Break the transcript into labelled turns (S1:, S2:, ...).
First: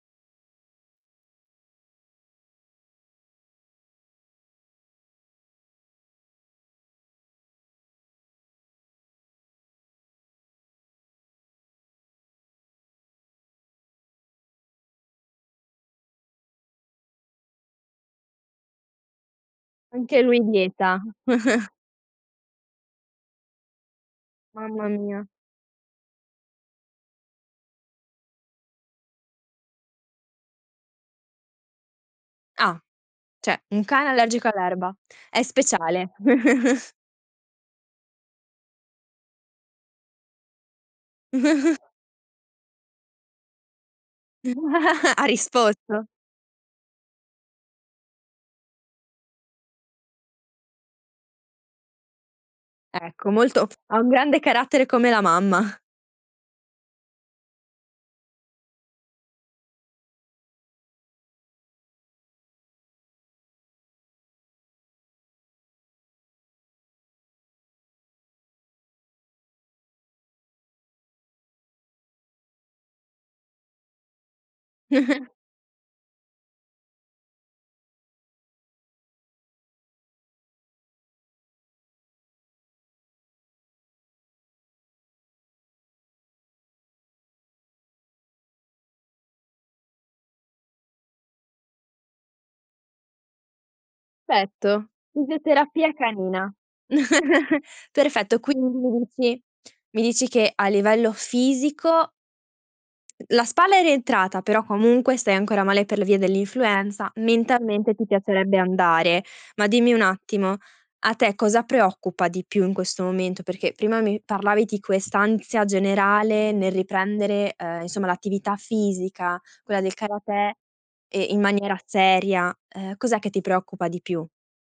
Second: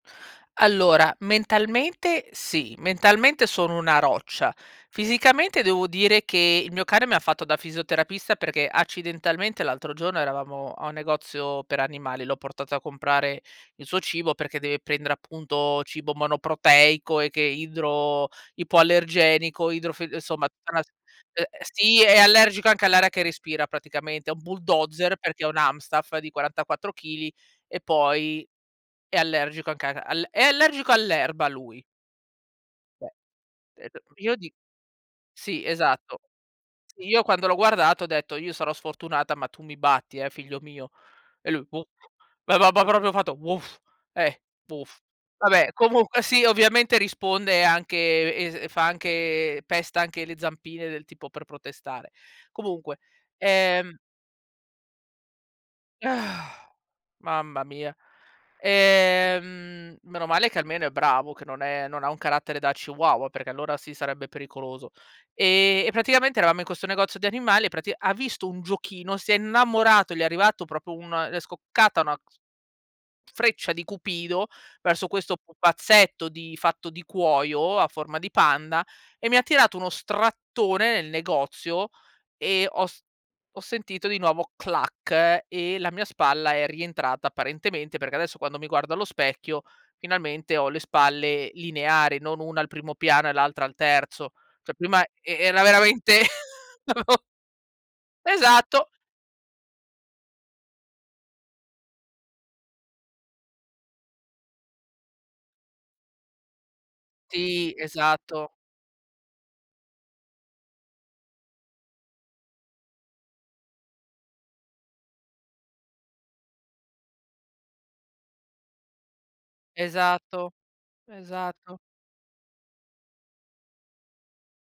S1: Allora, mentalmente sì, mentalmente sono una roccia. Fisicamente, devo dire che il mio cane mi ha fatto da fisioterapista, perché accidentalmente l'altro giorno eravamo a un negozio per animali, l'ho portato a comprare il suo cibo, perché deve prendere, appunto, cibo monoproteico e che è idro ipoallergenico idro f
S2: Anche lui
S1: insomma tutta una se
S2: dieta.
S1: ehm, sì, è allergico anche all'aria che respira praticamente, è un
S2: Mamma
S1: bulldozer
S2: mia.
S1: perché è un Amstaff di 44 chili e poi è allergico anche a ca al è allergico all'erba lui.
S2: Ah cioè, un
S1: Beh,
S2: cane
S1: [unintelligible] io
S2: allergico
S1: dic
S2: all'erba. È
S1: sì
S2: speciale..
S1: esatto. Sì, io quando l'ho guardato ho detto: "Io sarò sfortunata, ma tu mi batti, eh figlio mio". E lui: "Wo". Va ba ba proprio fatto: "Woof". Eh, "woof".
S2: Ha
S1: Vabbè
S2: risposto.
S1: comunque sì ovviamente risponde anche es fa anche pesta anche le zampine del tipo, per protestare. Comunque,
S2: Ecco, molto p
S1: ehm
S2: ha un grande carattere come la mamma.
S1: Mamma mia, ehm, meno male che almeno è bravo, che non è non ha un carattere da chihuahua, perché allora sì, sarebbe pericoloso. E e praticamente eravamo in questo negozio di animali e pratic ha visto un giochino, si è innamorato, gli è arrivato proprio un è scoccata una cs freccia di cupido verso questo pupazzetto di fatto di cuoio, a forma di panda e mi ha tirato uno strattone nel negozio e ho s ho sentito di nuovo "clac" e la mia spalla è rientrata apparentemente, perché adesso quando mi guardo allo specchio finalmente ho le spalle lineari, non una al primo piano e l'altra al terzo. Cioè
S2: Perfetto
S1: prima e e era
S2: Fisioterapia
S1: veramente
S2: canina.
S1: davo
S2: Perfetto, quindi
S1: Esatto.
S2: mi dici mi dici che a livello fisico la spalla è rientrata, però comunque stai ancora male per le vie dell'influenza,
S1: Sì,
S2: mentalmente ti
S1: esatto.
S2: piacerebbe andare. Ma dimmi un attimo: a te cosa preoccupa di più in questo momento? Perché prima mi parlavi di quest'ansia generale nel riprendere, uhm, insomma l'attività fisica, quella del karatè,
S1: Esatto,
S2: ehm, in maniera
S1: esatto.
S2: seria. Eh cos'è che ti preoccupa di più?